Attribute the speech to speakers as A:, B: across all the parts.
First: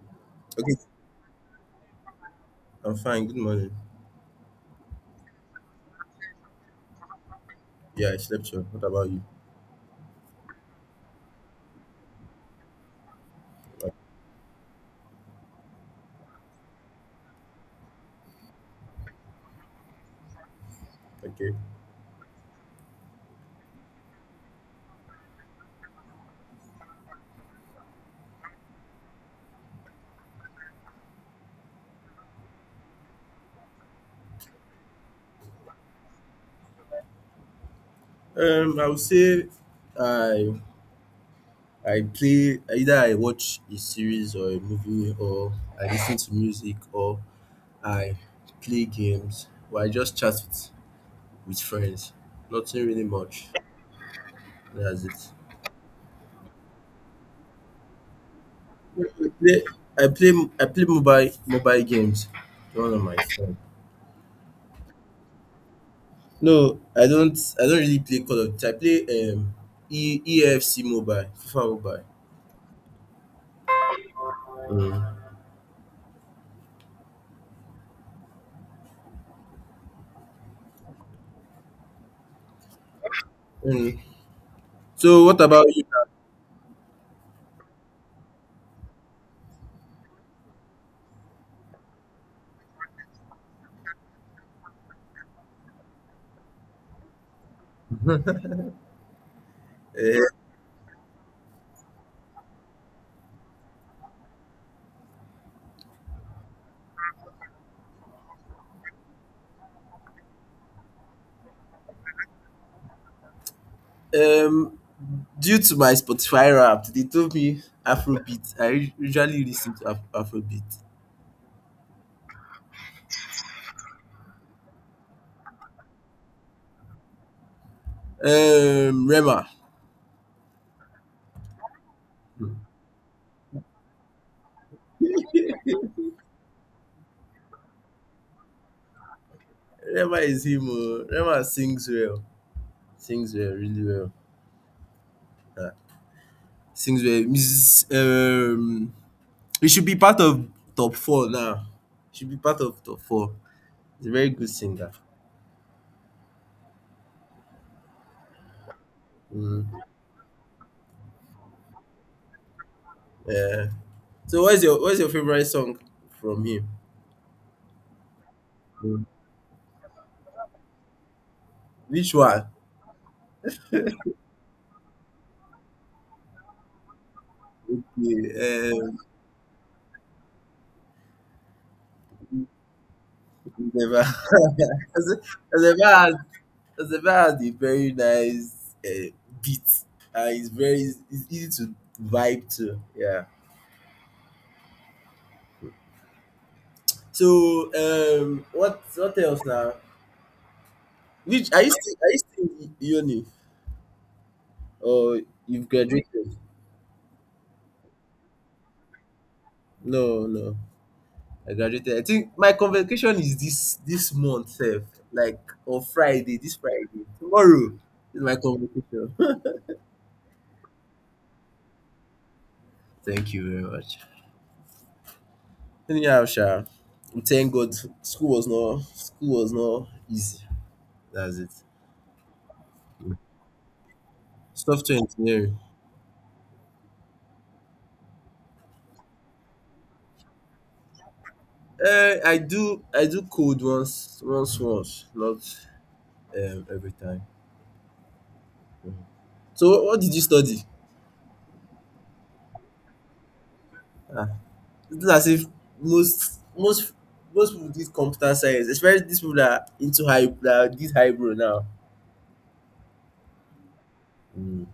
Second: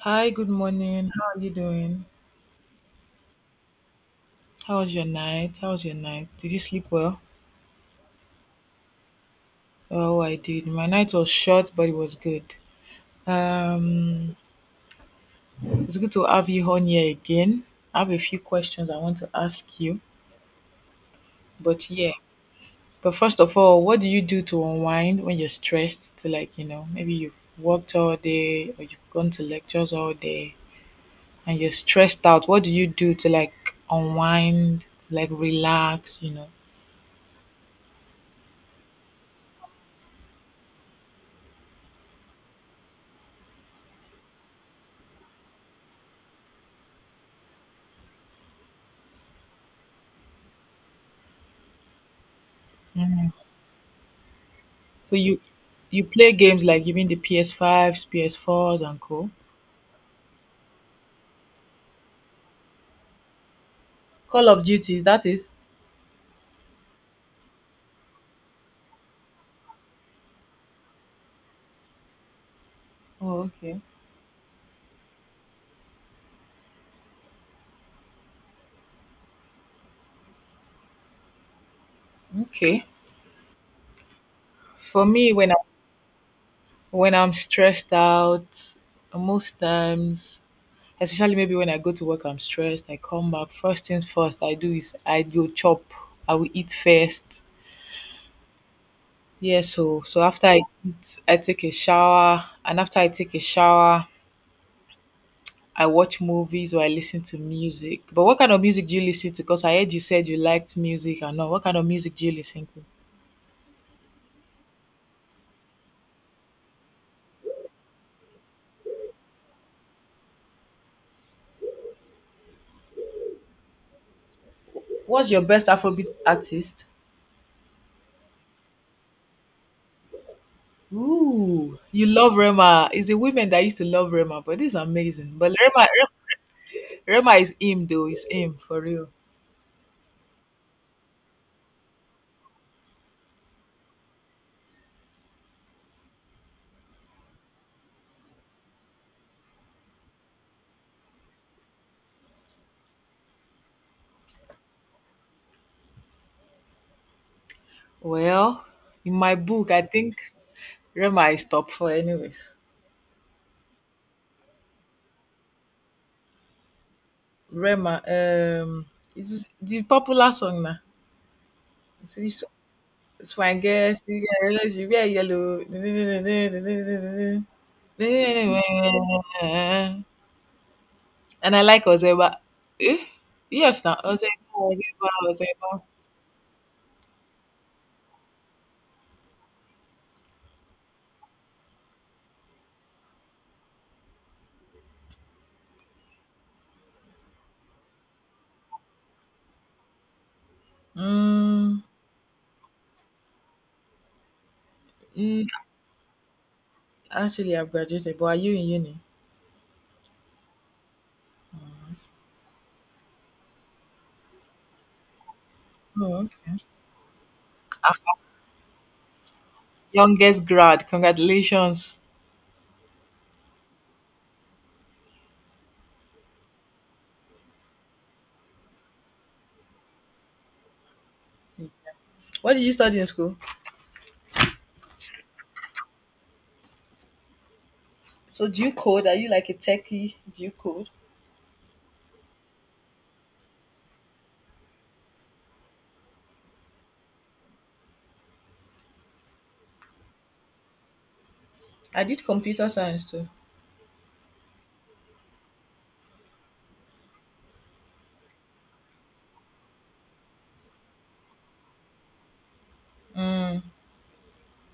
A: Hi, good
B: Okay,
A: morning. How are you doing?
B: I'm fine. Good morning.
A: How was your night? Did you sleep well?
B: Yeah, I slept well. What about you?
A: Oh, I did. My night was short, but it was good. Um, it's good to have you on here again. I have a few questions I want to ask you,
B: Okay.
A: but yeah. But first of all, what do you do to unwind when you're stressed? To, like, you know, maybe you've worked all day or you've gone to lectures all day and you're stressed out. What do you do to, like, unwind, to like relax, you know?
B: I would say I I play either I watch a series or a movie, or I listen to music, or I play games, or I just chat with friends. Nothing really much. That's
A: So
B: it.
A: you play games, like you mean the PS5s, PS4s and
B: I
A: co?
B: play I play I play mobile games on my phone.
A: Call of Duty, that is.
B: No, I don't really play Call of Duty. I play EFC mobile, FIFA mobile.
A: Oh, okay.
B: Mm.
A: Okay.
B: Mm.
A: For
B: So
A: me
B: what
A: when I
B: about you?
A: when I'm stressed out, most times especially maybe when I go to work I'm stressed, I come back, first things first I do is I go chop. I will eat first. Yeah, so
B: Uh,
A: after I eat I take a shower, and after I take a shower I watch movies or I listen to music. But what kind of music do you listen to? Because I heard you said you liked music and all. What kind of music do you listen to?
B: um, Due to my Spotify Wrapped, they told me Afrobeat. I usually listen to Afrobeat.
A: What's your best Afrobeat artist?
B: Rema.
A: Ooh, you love
B: Mm.
A: Rema. It's the women that used to love Rema, but this is amazing. But Rema, Rema is him though. It's him for real.
B: Rema is him. Oh. Rema sings well. Sings well, really well. Yeah. Sings well. Mrs. He should be part of top four now. He should be part of top four. He's a very good singer.
A: Well, in my book, I
B: Mm.
A: think Rema is top four, anyways.
B: Yeah. So what's your favorite song from him?
A: Rema,
B: Mm.
A: is the popular song now.
B: Which
A: It's
B: one?
A: it's my girl. She got a relationship. She wear yellow.
B: Yeah,
A: And I like Ozeba. Eh? Yes, now
B: never,
A: Ozeba, Ozeba,
B: has,
A: Ozeba.
B: Ezeba has never had a very nice beat, and it's easy to vibe to. Yeah. So, what else now? Which Are you
A: Mm,
B: still in uni, or
A: mm,
B: you've graduated?
A: actually, I've graduated, but are you in uni?
B: No, no, I graduated. I think my convocation is this month, sef, like on
A: Oh,
B: Friday,
A: okay.
B: this Friday. Tomorrow
A: I'm the
B: is my convocation.
A: youngest grad. Congratulations.
B: Thank you very much. Anyhow sha, we thank God school was not easy. That's it.
A: What did you study in school?
B: Software engineering.
A: So, do you code? Are you, like, a techie? Do you code?
B: I do code once, not every time. Mhm. So what did you study?
A: I did computer science too.
B: Ah, it's not as if most most most people did computer science, especially these people that are into high that did hybrid now.
A: Mm.
B: Mm.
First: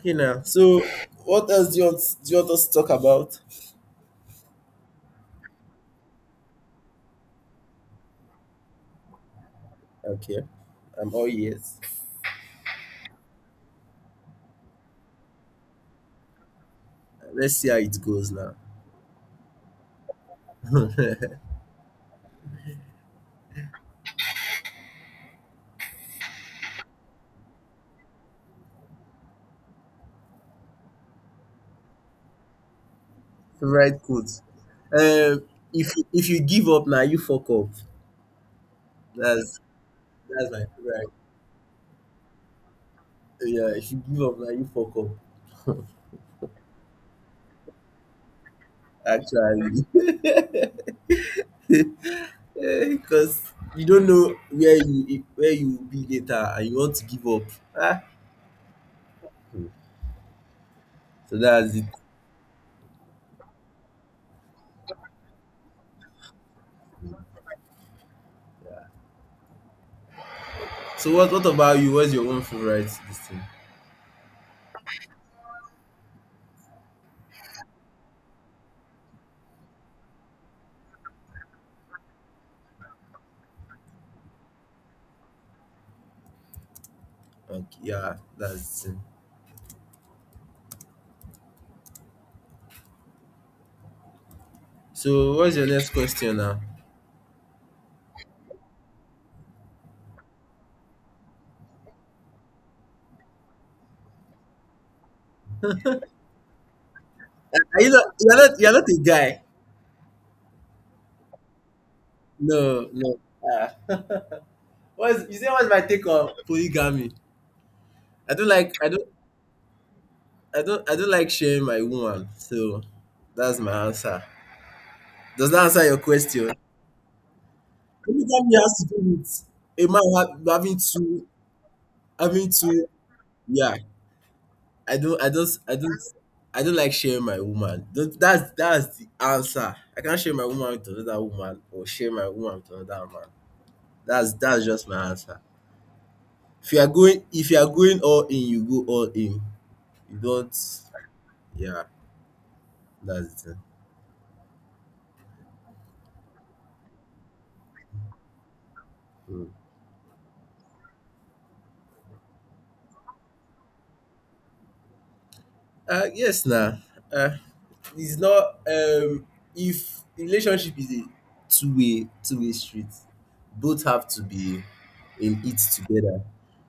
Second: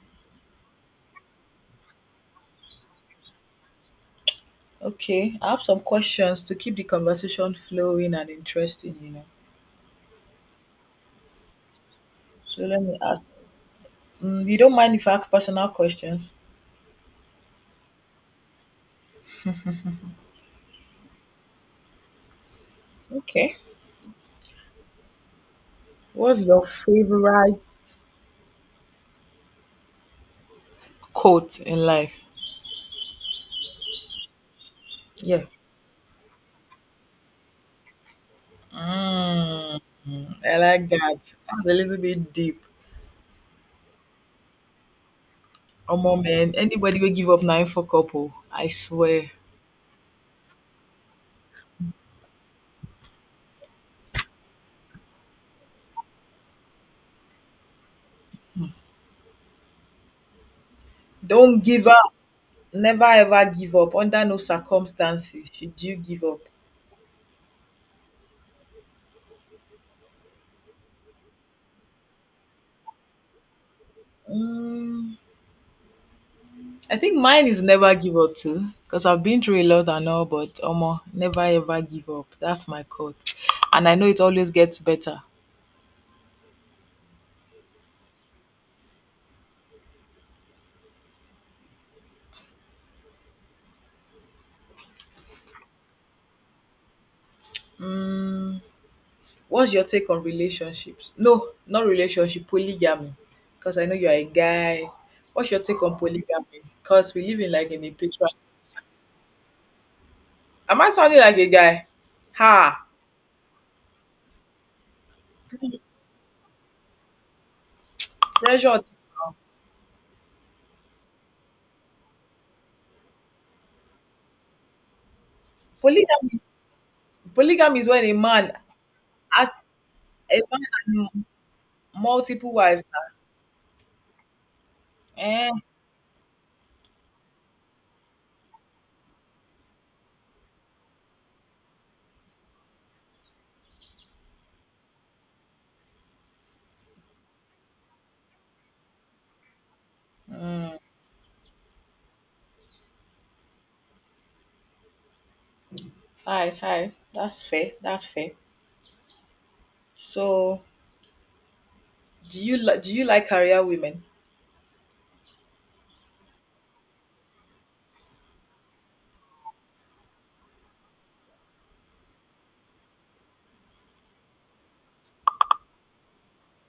B: Okay, now, so what else do you want us to talk about?
A: Okay, I have some questions to keep the conversation flowing and interesting, you know.
B: Okay, I'm all ears.
A: So let me ask. Mm, you don't mind if I ask personal questions?
B: Let's see how it goes now.
A: Okay. What's your favorite quote in life?
B: Favorite quote. Um,
A: Yeah.
B: if you give up now, you fuck up. That's
A: Mm,
B: that's
A: I
B: my
A: like
B: favorite.
A: that. That's a little bit deep.
B: Yeah, if you give up now, you fuck up.
A: Omo man, anybody will give up nine for couple. I swear.
B: Actually, because you don't know where you will be later, and you want to give up. Ah, so
A: Don't
B: that's it.
A: give up. Never ever give up. Under no circumstances should you give up.
B: So what about you? What's your own favorite this thing?
A: Mm, I think mine is never give up too, because I've been through a lot and all, but Omo, never ever give up. That's my code. And I know it always gets better.
B: Okay, yeah, that's it. So what's your next question now?
A: Mm, what's your take on relationships? No, not relationship, polygamy. Because I know you're a guy. What's your take on polygamy? Because we live in, like,
B: Are
A: in a
B: you not you're
A: patriarchy.
B: not you're not a guy?
A: Am I sounding like a guy? Ha!
B: No, no. Ah. What's you say What's my take on polygamy? I don't like
A: Pressure.
B: I don't I don't like sharing my woman. So that's my answer. Does that answer your
A: Polygamy.
B: question?
A: Polygamy is when a man
B: Polygamy has to do with
A: has
B: a man
A: a man
B: having
A: and
B: two having
A: multiple wives.
B: two yeah. I don't I don't
A: Eh?
B: I don't I don't like sharing my woman. That's the answer. I can't share my woman with another woman, or share my woman with another man. That's just my answer. If you are going all in, you go all in. You don't. Yeah, that's it.
A: Hi, hi. That's fair. That's fair.
B: Mm.
A: So, do you li- do you like career women?
B: Yes, now. uh, it's not. If relationship is a two-way street, both have to be in it together.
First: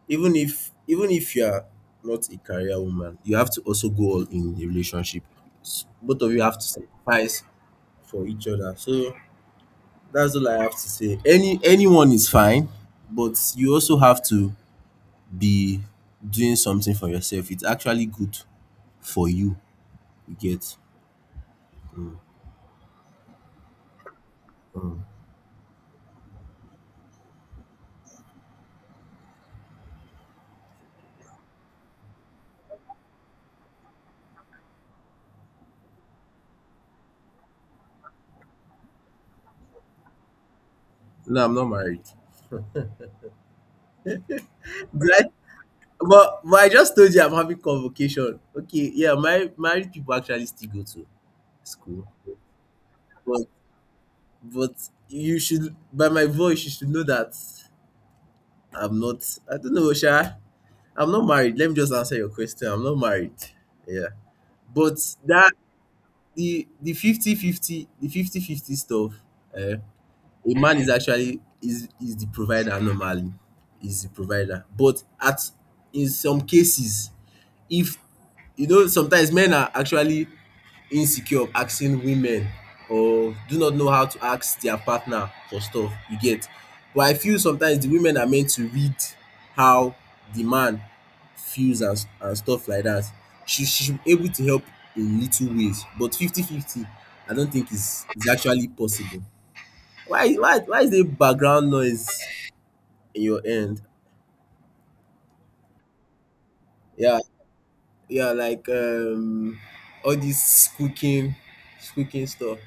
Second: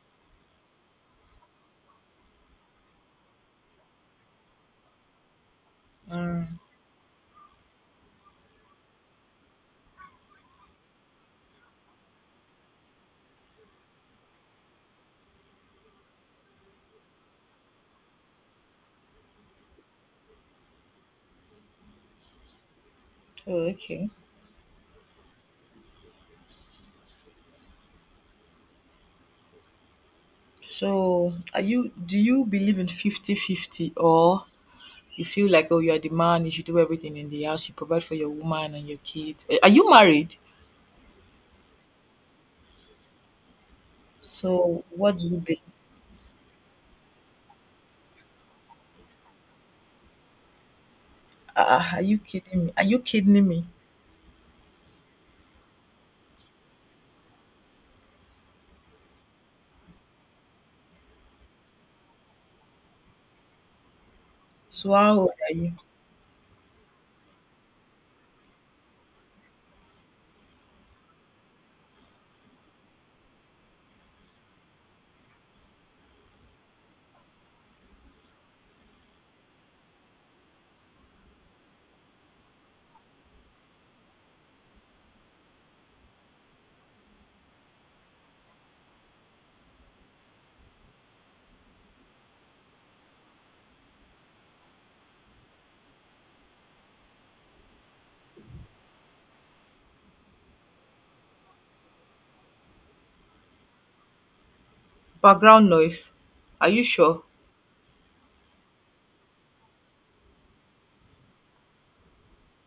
B: Even if you are not a career woman, you have to also go all in the relationship. Both of you have
A: Mm.
B: to sacrifice for each other. So that's all I have to say. Anyone is fine, but you also have to be doing something for yourself. It's actually good for you. You get. Mm.
A: Oh, okay.
B: Mm.
A: So, are you do you believe in 50-50, or you feel like oh you are the man, you should do everything in the house, you provide for your woman and your kid. Eh, are you married?
B: No, I'm not married.
A: So,
B: Did
A: what do
B: I—
A: you be?
B: But I just told you I'm having convocation. Okay, yeah, my married people actually still go to
A: Are
B: school.
A: you kidding me?
B: But but you should, by my voice, you should know that I'm not. I don't know, Sha. I'm not married. Let me just answer your question. I'm not married. Yeah.
A: So,
B: But
A: how old
B: that
A: are you?
B: the fifty fifty stuff, eh, a man is actually is the provider normally. Is the provider. But at in some cases, if you know, sometimes men are actually insecure of asking women, or do not know how to ask their partner for stuff, you get. But I feel sometimes the women are meant to read how the man feels, and stuff like that. She should be able to help in little ways. But 50 50, I don't think is actually possible. Why is there background noise in your end?
A: Background noise. Are you
B: Yeah.
A: sure?
B: Yeah, like all this squeaking stuff.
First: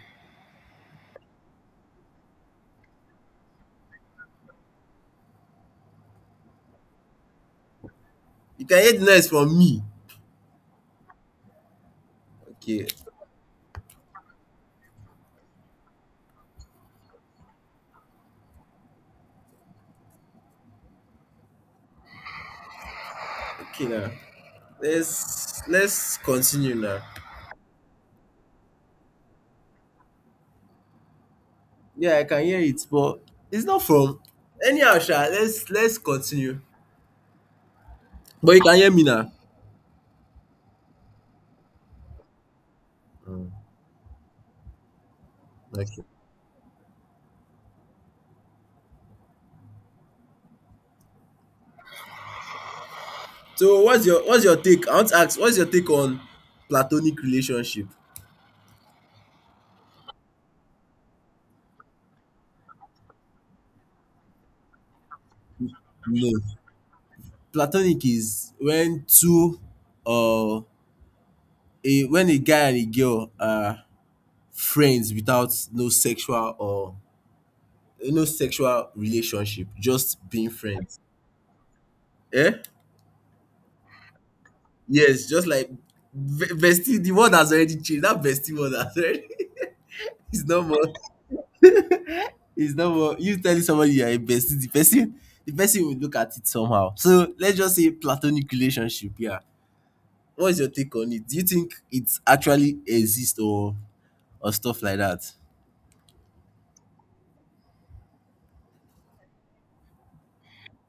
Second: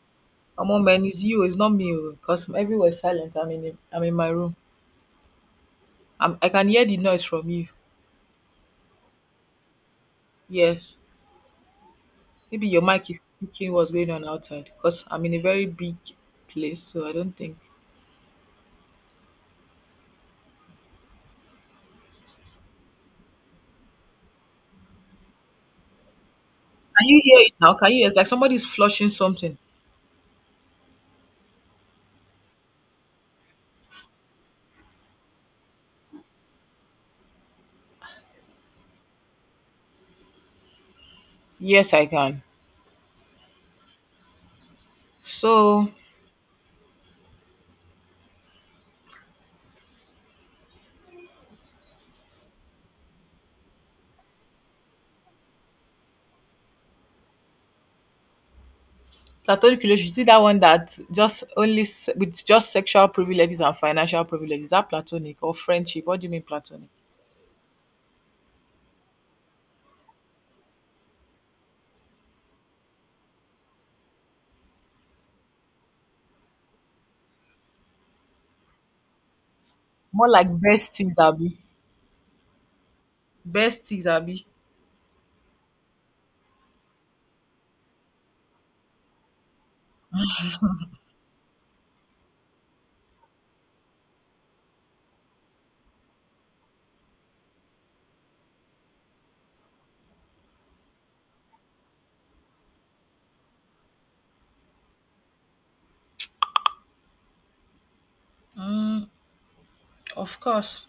A: Come on, man, it's you. It's not me. Because everywhere's silent. I'm in my room. I can hear the noise from you.
B: You can hear the noise from me?
A: Yes. Maybe your
B: Okay.
A: mic is picking what's going on outside because I'm in a very big place, so I don't think.
B: Okay, now, let's continue now.
A: Can you hear it now? Can you? It's like somebody's flushing something.
B: Yeah, I can hear it, but it's not from. Anyhow sha, let's continue. But you can hear me now.
A: Yes, I can.
B: Mm,
A: So,
B: okay. So what's your take I want to ask, what's your take on platonic relationship?
A: platonic relationship, you see that one that just only se- with just sexual privileges and financial privileges. Is that platonic or friendship? What do you
B: No.
A: mean platonic?
B: Platonic is when two or a when a guy and a girl are friends without no sexual, or no sexual relationship, just
A: More like
B: being friends.
A: besties, Abby.
B: Eh?
A: Besties, Abby.
B: Yes, just like bestie. The word has already changed. That bestie word has already. It's no more. It's no more. You telling somebody you are a bestie, the person will look at it somehow. So let's just say platonic relationship. Yeah. What's your take on it? Do you think it actually exists, or stuff like that?
A: Mm, of course.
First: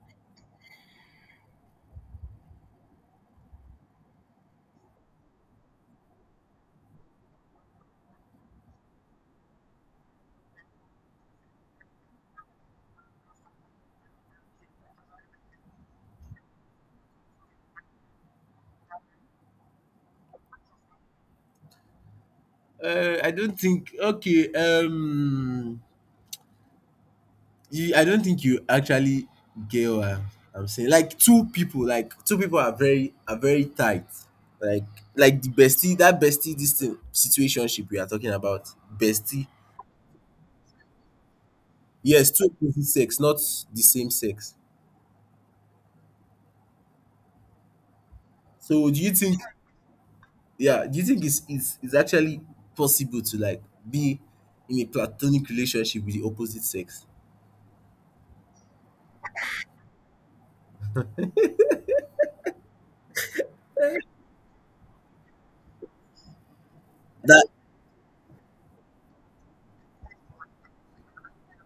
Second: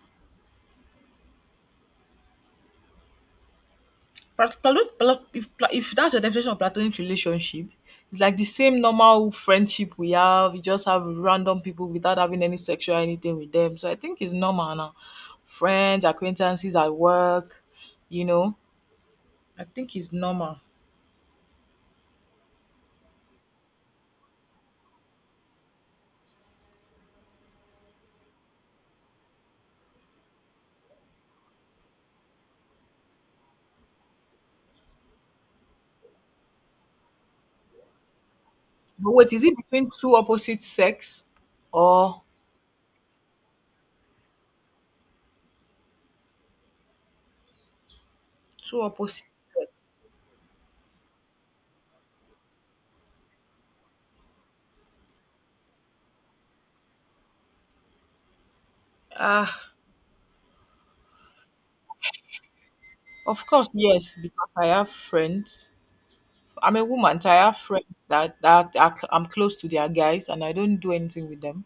A: Plat- plat- plat- if pla- if that's your definition of platonic relationship, it's like the same normal friendship we have. You just have random people without having any sexual anything with them. So I think it's normal now. Friends, acquaintances at work, you know, I think it's normal.
B: I don't think. Okay. I don't think you actually get what I'm saying. Like two people are very tight. Like like the bestie, that bestie, this thing, situationship we are talking about,
A: But wait, is
B: bestie.
A: it between two opposite sex or
B: Yes, two opposite sex, not the same sex.
A: two
B: So do you
A: opposite
B: think?
A: sex?
B: Yeah, do you think it's actually possible to like be in a platonic relationship with the opposite sex?
A: Ah, of course, yes, because I have friends. I'm a woman, so I
B: That.
A: have friends that are, cl- I'm close to their guys and I don't do anything with them.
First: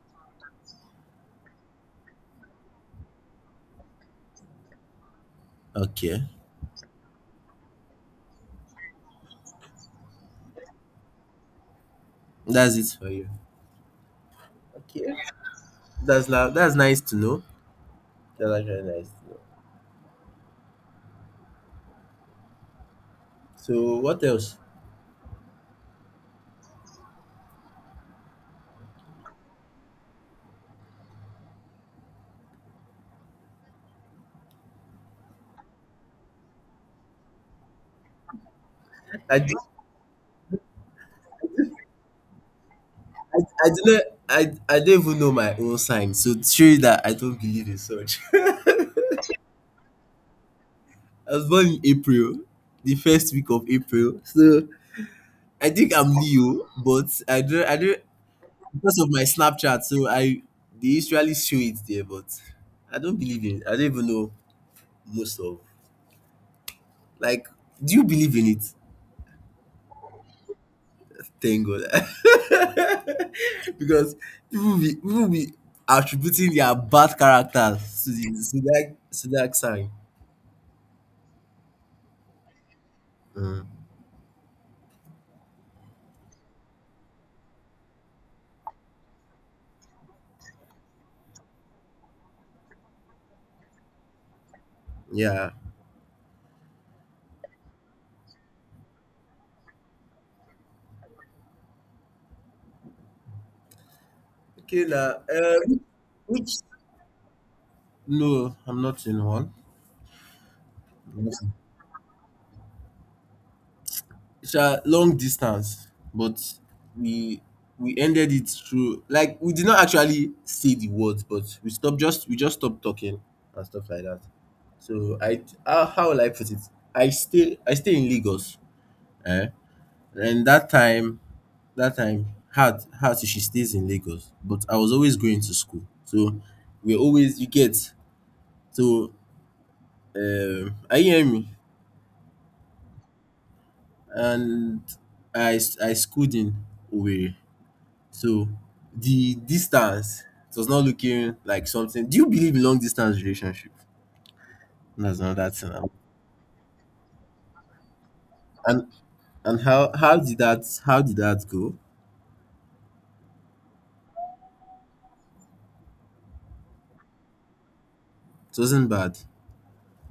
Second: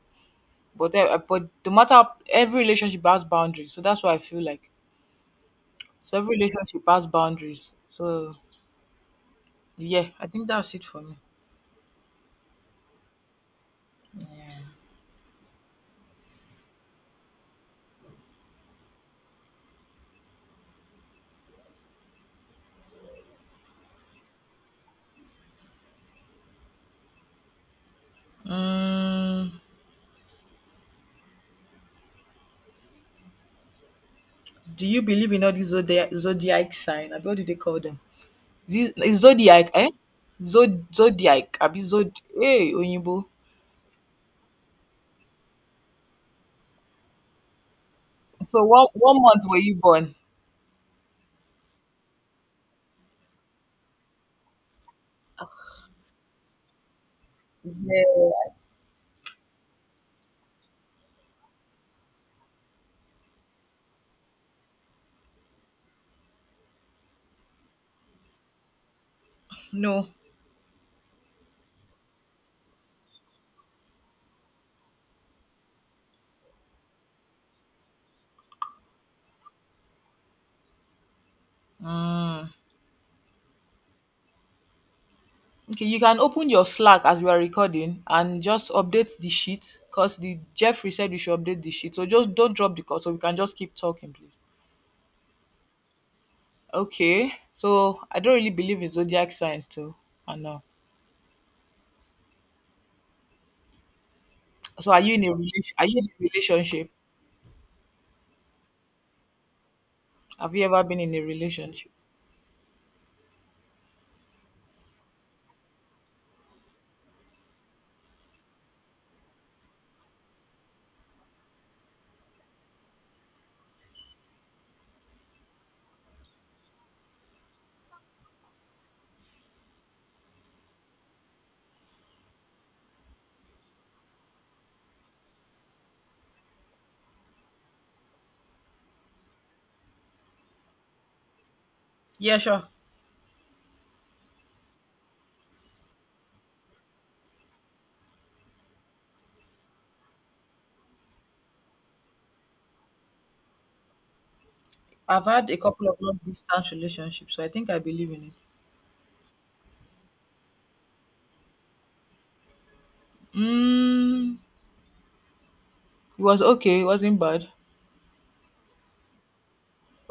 A: But eh, eh, but no matter every relationship has boundaries, so that's what I feel like. So
B: Okay.
A: every relationship has boundaries. So yeah, I think that's it for me.
B: That's it for you. Okay. That's now. That's nice to know. That's actually nice to know. So what else?
A: Um, do you believe in all these zodiac sign? Abi, what do they call them? Is it- is
B: I, d-
A: zodiac, eh? Zod zodiac, abi zod. Hey, Oyinbo.
B: I, I do not I, I don't even know my own sign, so to show you that I don't believe in such.
A: So what month were you born?
B: I was born in April, the first week of April. So I think I'm Leo, but I don't
A: Yeah.
B: because of my Snapchat, so I they usually show it there, but I don't believe in it. I don't even know most of, like, do you believe in it?
A: No.
B: Thank God. Because people be attributing their bad characters to the zodiac sign.
A: Mm.
B: Mm.
A: Okay, you can open your Slack as we are recording and just update the sheet because the Jeffrey said we should update the sheet. So just don't drop the call so we can just keep talking, please.
B: Yeah.
A: Okay. So I don't really believe in zodiac signs too. I know.
B: Okay,
A: So are you
B: now,
A: in a relation? Are you in a
B: which—
A: relationship?
B: no, I'm not in one.
A: Have you ever been in a
B: I'm not in—
A: relationship?
B: It's a long distance, but we we ended it through, like, we did not actually say the words, but we just stopped talking and stuff like that. So I how will I put it? I stay in Lagos, eh? And that time had she stays in Lagos, but I was always going to school, so we're always, you get. So are you hearing me?
A: Yeah, sure.
B: And I schooled in Owerri. So the distance, it was not looking like something. Do you believe in long distance relationship? That's
A: I've had
B: another
A: a
B: thing
A: couple
B: now.
A: of long distance relationships, so I think I believe in it.
B: And and how did that go?
A: Mm, it was okay. It wasn't bad.
B: It wasn't bad.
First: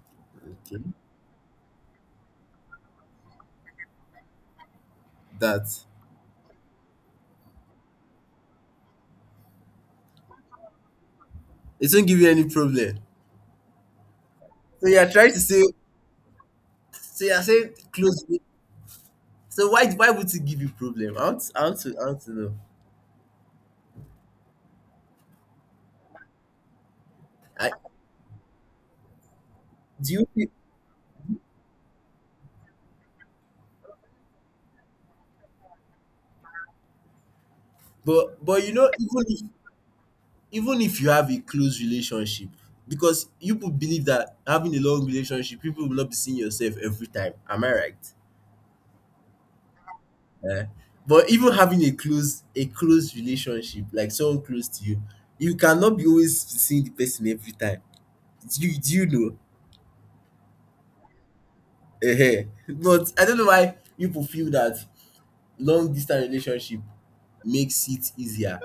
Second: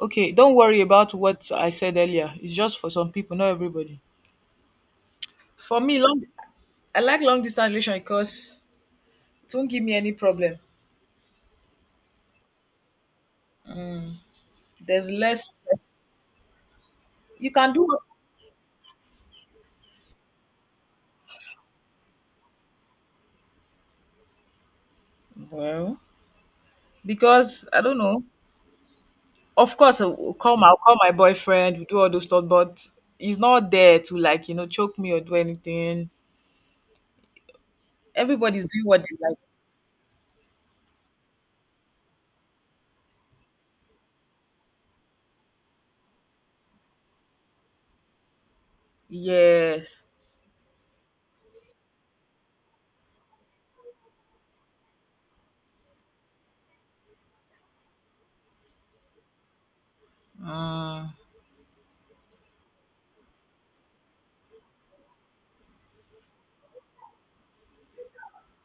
A: Okay, don't
B: Okay.
A: worry about what I said earlier. It's just for some people, not everybody.
B: That
A: For me, long I like long distance relation because it won't give me any problem.
B: it didn't give you any problem.
A: Mm.
B: So you
A: There's
B: are trying to
A: less.
B: say so you are
A: You can
B: saying
A: do
B: close. So why would it give you problem? I want to know.
A: well because
B: I
A: I don't know. Of course,
B: do
A: I'll
B: you
A: I'll
B: feel-
A: call my I'll call my boyfriend. We do all those stuff, but he's not there to, like, you know, choke me or do anything. Everybody's
B: but you
A: doing
B: know,
A: what they like.
B: even if you have a close relationship, because you people believe that having a long relationship, people will not be seeing yourself every time, am I right?
A: Yes.
B: Eh? But even having a close relationship, like someone close to you, you cannot be always seeing the person every time. Do you do you
A: Mm.
B: know? But I don't know why people feel that long distance relationship makes it easier.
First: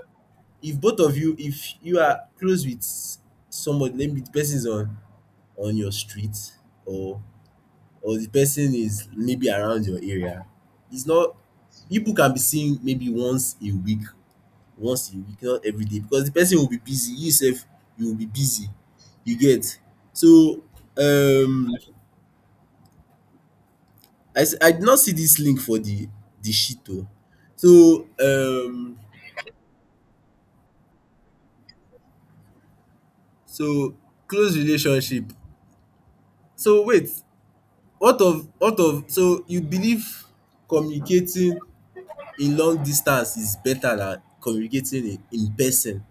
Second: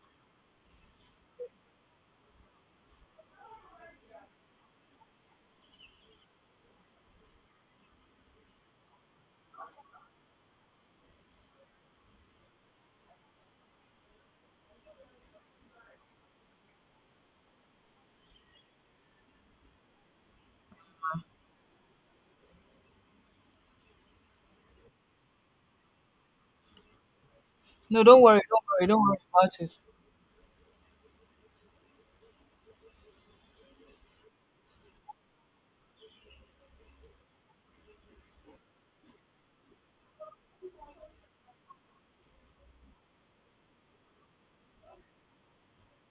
B: If you are close with somebody, maybe the person is on your street, or or the person is maybe around your area. It's not. People can be seen maybe once a week, not every day, because the person will be busy. You sef, you will be busy. You get? So um I did not see this link for the shit o.
A: No,
B: So
A: don't worry. Don't worry about it.
B: so close relationship. So wait, what of so you believe communicating in long distance is better than communicating in person?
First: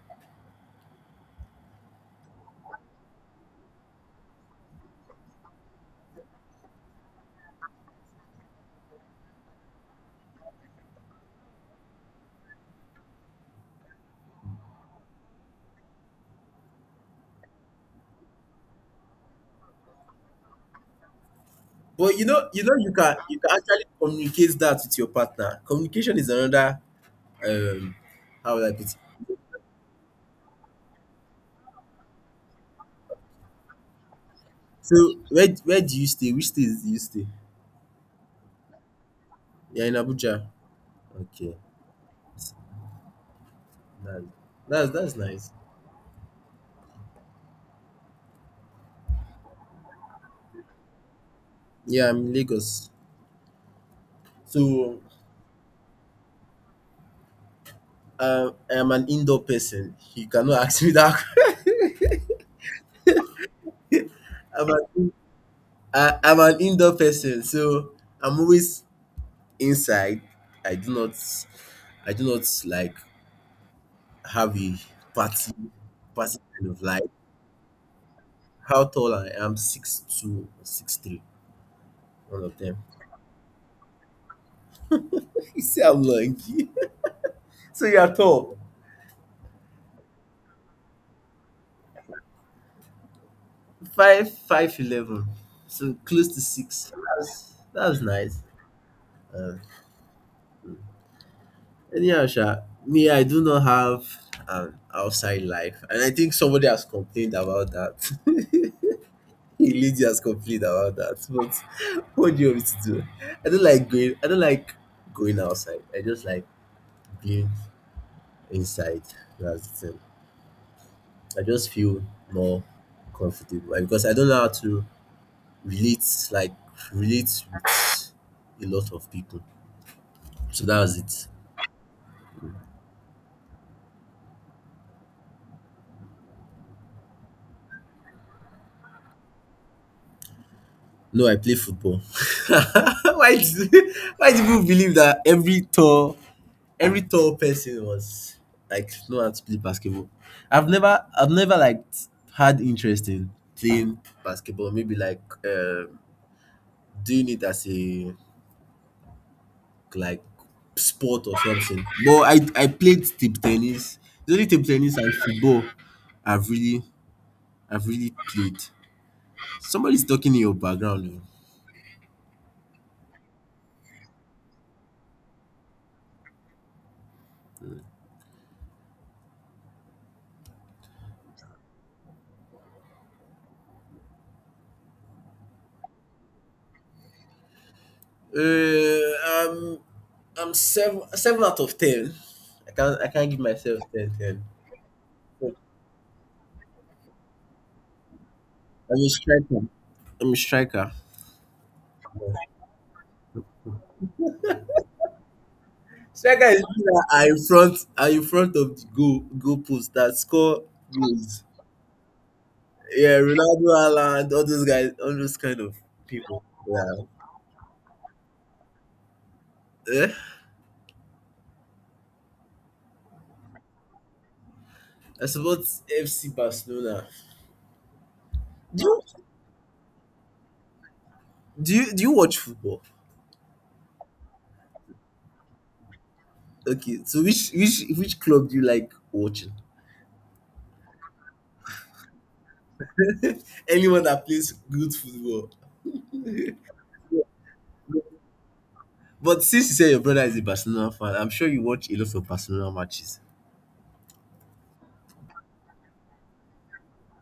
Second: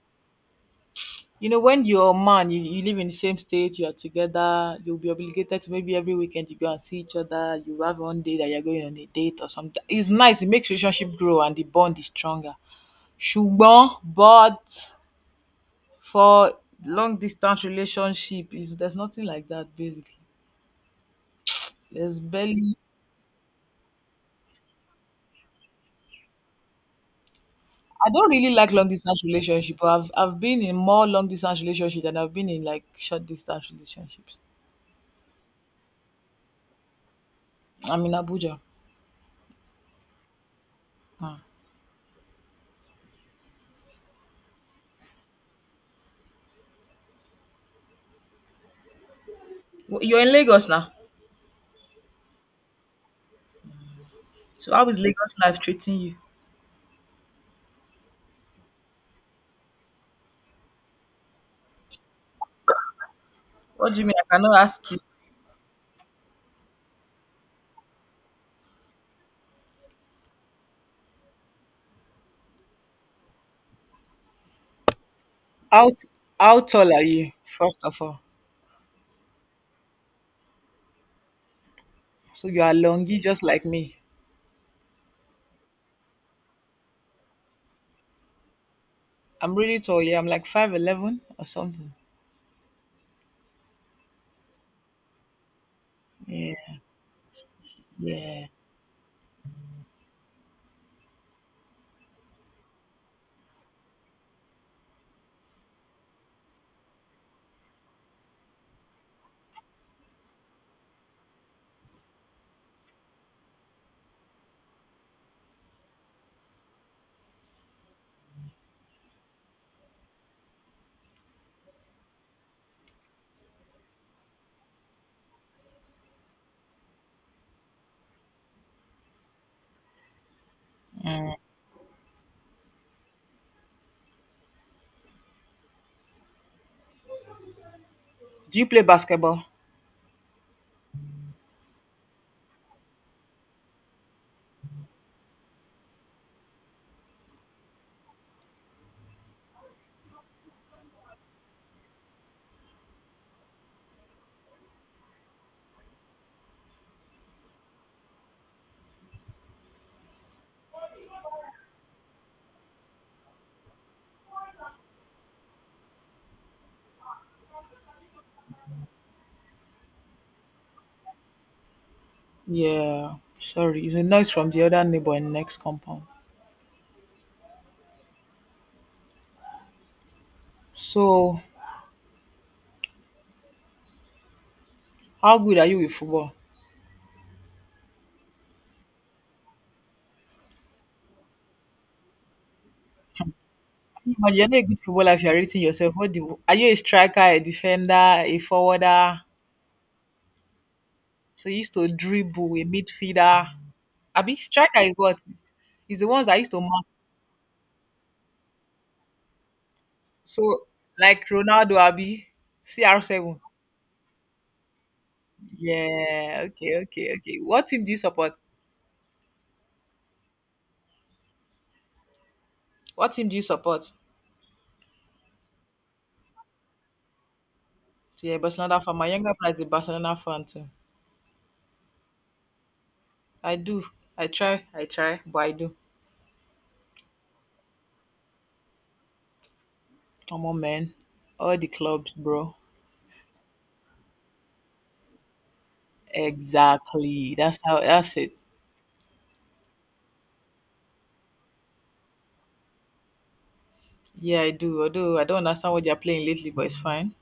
A: You know, when you your man, you live in the same state, you are together, you'll be obligated to maybe every weekend you go and see each other. You have one day that you're going on a date or something. It's nice, it makes relationship grow and the bond is stronger. Ṣùgbọ́n, but for long distance relationship, is there's nothing like that basically.
B: But
A: There's barely.
B: you can actually communicate that with your partner. Communication is another, um
A: I don't really
B: how
A: like
B: would I put
A: long
B: it?
A: distance relationship. But I've been in more long distance relationship than I've been in, like, short distance relationships.
B: So where do you stay? Which state do you stay?
A: I'm in Abuja.
B: You're in Abuja.
A: Hmm.
B: Okay. Nice. That's nice.
A: You're in Lagos now.
B: Yeah, I'm in Lagos.
A: So how is
B: So
A: Lagos life treating you?
B: I'm an indoor person. You cannot ask me that.
A: What do you mean? I cannot
B: I'm
A: ask you.
B: an, I'm an indoor person, so I'm always inside. I do not I do not like have a party
A: How t-
B: party
A: how
B: kind of
A: tall are
B: life.
A: you? First of all,
B: How tall I am, 6'2" or 6'3", one
A: so
B: of
A: you are
B: them.
A: longy just like me.
B: You see how long? So you are tall.
A: I'm really tall. Yeah, I'm like 5'11" or something.
B: Five eleven. So close to
A: Yeah,
B: six. That's nice.
A: yeah,
B: Um anyhow, sha, me I do not have an outside life. And I think somebody has complained about that. A lady has complained about that. But what do you want me to do? I don't like going outside. I just like being inside. That's the thing. I just feel more comfortable and because I don't know how to relate like relate with a lot of people. So that was it.
A: mm. Do you play basketball?
B: No, I play football. why do, why do people believe that every tall person was like know how to play basketball? I've never had interest in playing basketball. Maybe like doing it as a like sport or something. But I played table tennis. The only table tennis and football I've really I've really played. Somebody's talking in your background oh.
A: Yeah. Sorry, it's a noise from the other neighbor in next compound. So how good are you with football?
B: Uh, I'm I'm seven out of ten. I can't give myself ten
A: Imagine
B: ten.
A: you're not a good footballer if you're
B: I'm
A: rating yourself. What do you, are you a striker, a defender, a
B: a
A: forwarder?
B: striker. I'm a striker.
A: So you used to dribble, a midfielder. Abi striker is what? Is the ones I
B: Striker
A: used
B: is
A: to
B: people
A: mark.
B: that are in front of the goal post that score
A: So like
B: goals.
A: Ronaldo, Abi,
B: Yeah,
A: CR7.
B: Ronaldo, Haaland, all those guys, all those kind of people.
A: Yeah. Okay.
B: Yeah.
A: What team do you support?
B: Eh?
A: What team do you support?
B: I support FC Barcelona.
A: So, yeah, Barcelona
B: Do
A: fan.
B: you,
A: My younger brother is a Barcelona fan too.
B: do you watch football?
A: I do. I try. But I do.
B: Okay, so which club do you like watching?
A: Come on, man. All the clubs, bro.
B: Anyone that plays good football.
A: Exactly. That's how. That's it.
B: But since you say your brother is a Barcelona fan, I'm sure you watch a lot of Barcelona matches.
A: Yeah, I do. Although I don't understand what they're playing lately, but it's fine.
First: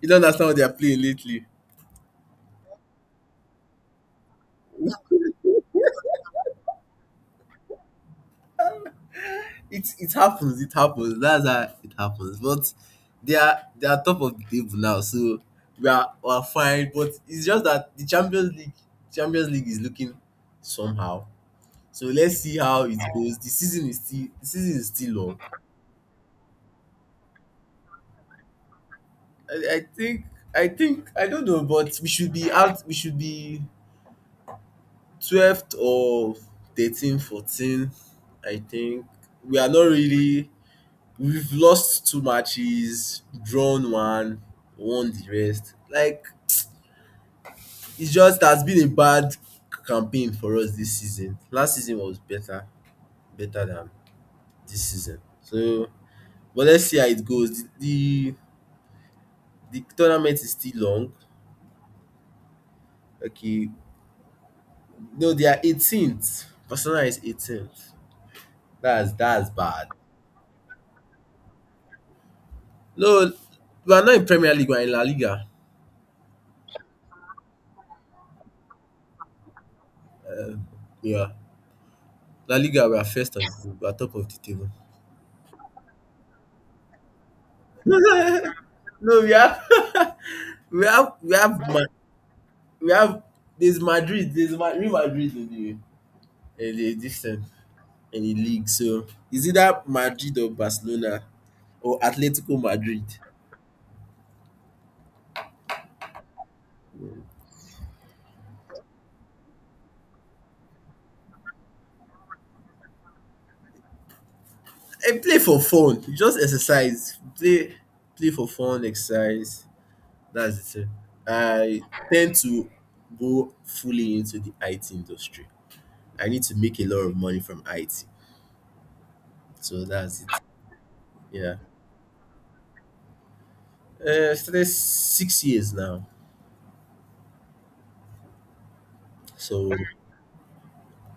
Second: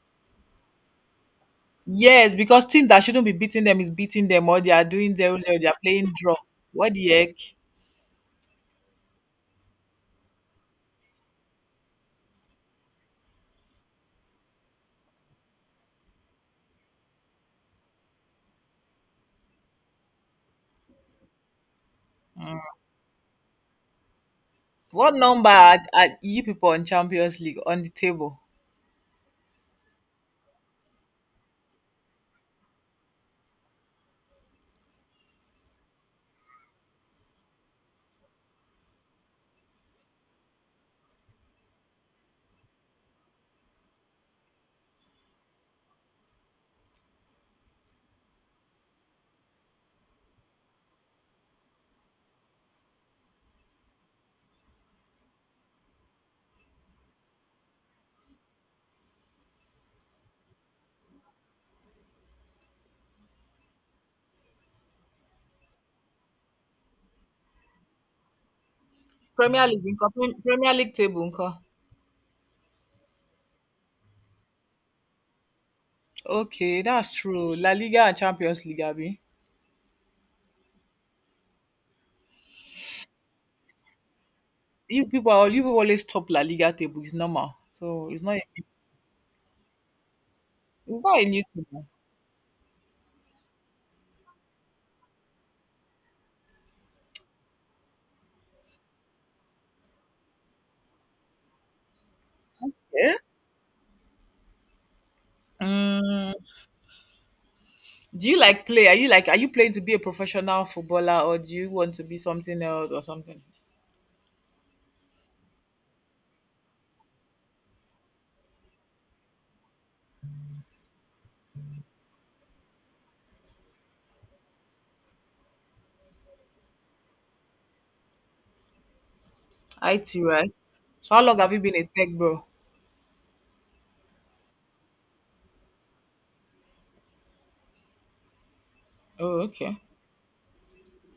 B: You don't understand what they are playing lately.
A: Yes, because team that shouldn't be beating them is beating them, or they are doing zero zero. They are playing draw. What the heck?
B: It happens, it happens. That's how it happens. But they are top of the table now, so we are fine. But it's just that the Champions League is looking somehow. So let's see
A: Mm.
B: how it goes. The season is still the season is
A: What
B: still long.
A: number are you people on Champions League on the table?
B: I, I think I think I don't know, but we should be out. We should be 12th or 13, 14, I think we are not really. We've lost two matches, drawn one, won the rest. Like it's just has been a bad campaign for us this season. Last season was better, than this season. So, but let's see how it goes. The The tournament is still long. Okay. No, they are 18th. Barcelona is 18th. That's
A: Premier League
B: bad.
A: nko, Prem- Premier League table nko.
B: No, we are not in Premier League. We are in La Liga.
A: Okay, that's true. La Liga and Champions League, Abby.
B: Yeah, La Liga. We are first on the table. We are top of the table.
A: You people, are- you people always top La Liga table. It's normal. So it's not.
B: No, we have
A: It's not a
B: we
A: new
B: have Ma-
A: thing.
B: we have there's Madrid. There's Real Madrid in the this thing, in the league. So is either Madrid or Barcelona or Atletico Madrid.
A: Yeah. Mm, do you like play? Are you like? Are you playing to be a professional footballer, or do you want to be something else or something?
B: And play for fun. You just exercise. Play for fun, exercise. That's the thing. I tend to go fully into the IT industry. I need to make a lot of money from IT. So
A: IT,
B: that's it.
A: right? So how long have
B: Yeah.
A: you been a tech bro?
B: Started 6 years now.
A: Oh,
B: So
A: okay.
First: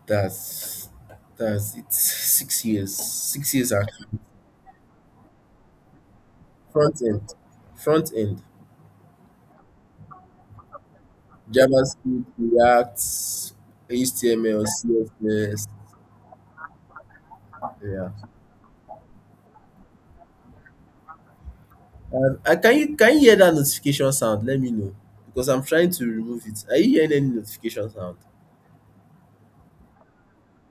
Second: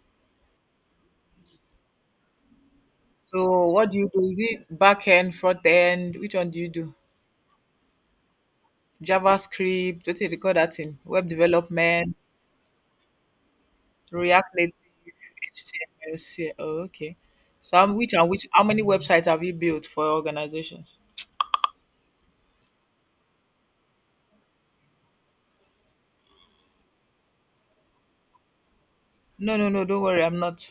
B: that's that's it. 6 years. Six
A: So
B: years
A: what do
B: actually.
A: you do? Is it back end, front end? Which one do you do?
B: Front end. Front end.
A: JavaScript, what do they call that thing? Web development,
B: JavaScript, React,
A: React
B: HTML,
A: Native,
B: CSS.
A: HTML, C- oh, okay. So,
B: Yeah.
A: which and which how many websites have you built for organizations?
B: Can you hear that notification sound? Let me know because I'm trying to remove it. Are you hearing any notification sound?
A: No, no, no, don't worry, I'm not.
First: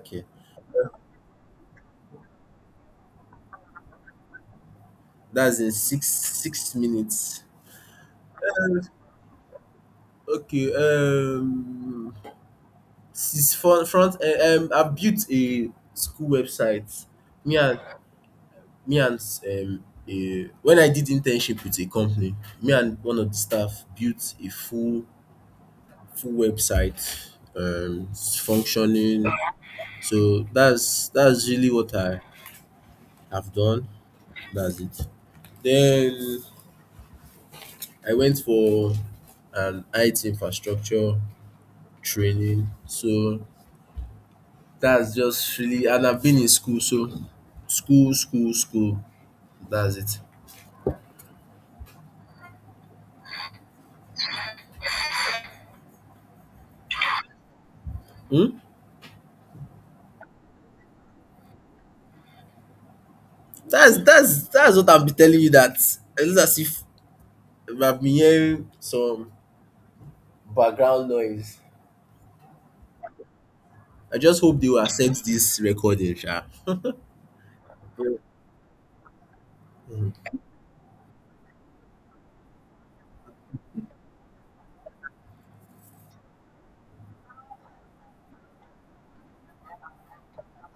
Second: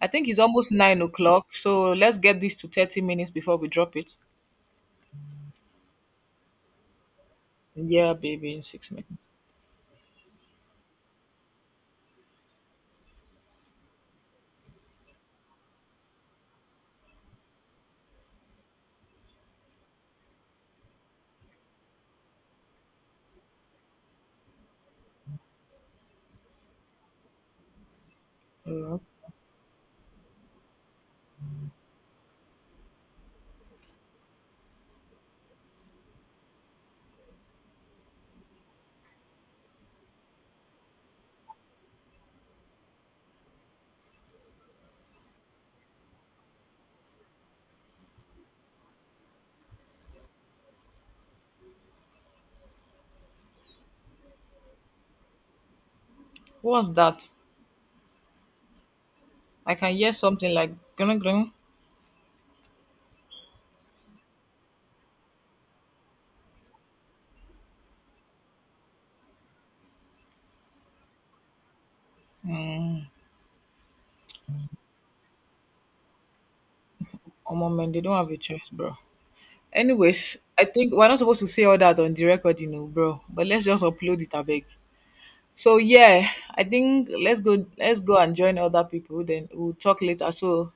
A: I think it's almost 9 o'clock, so let's get this to 30 minutes before we drop it.
B: that's in six minutes.
A: Yeah, baby, in
B: Um,
A: 6 minutes.
B: Okay, since I've built a school website. Me and me and um, when I did internship with a company, me and one of the staff built a full website. It's
A: Oh,
B: functioning. So that's really what I've done. That's it. Then I went for an IT infrastructure training. So that's just really, and I've been in school. So school, school, school. That's it.
A: what's that?
B: Hmm?
A: I can hear something like grung.
B: That's what I've been telling you. That it's as if I've been hearing some background noise.
A: Mm.
B: I just hope they will accept this recording, sha.
A: Omo man, they don't have a choice, bro. Anyways, I think we're not supposed to say all that on the record, you know, bro. But let's just upload it, I beg. So yeah, I think let's go and join other people. Then we'll talk later. So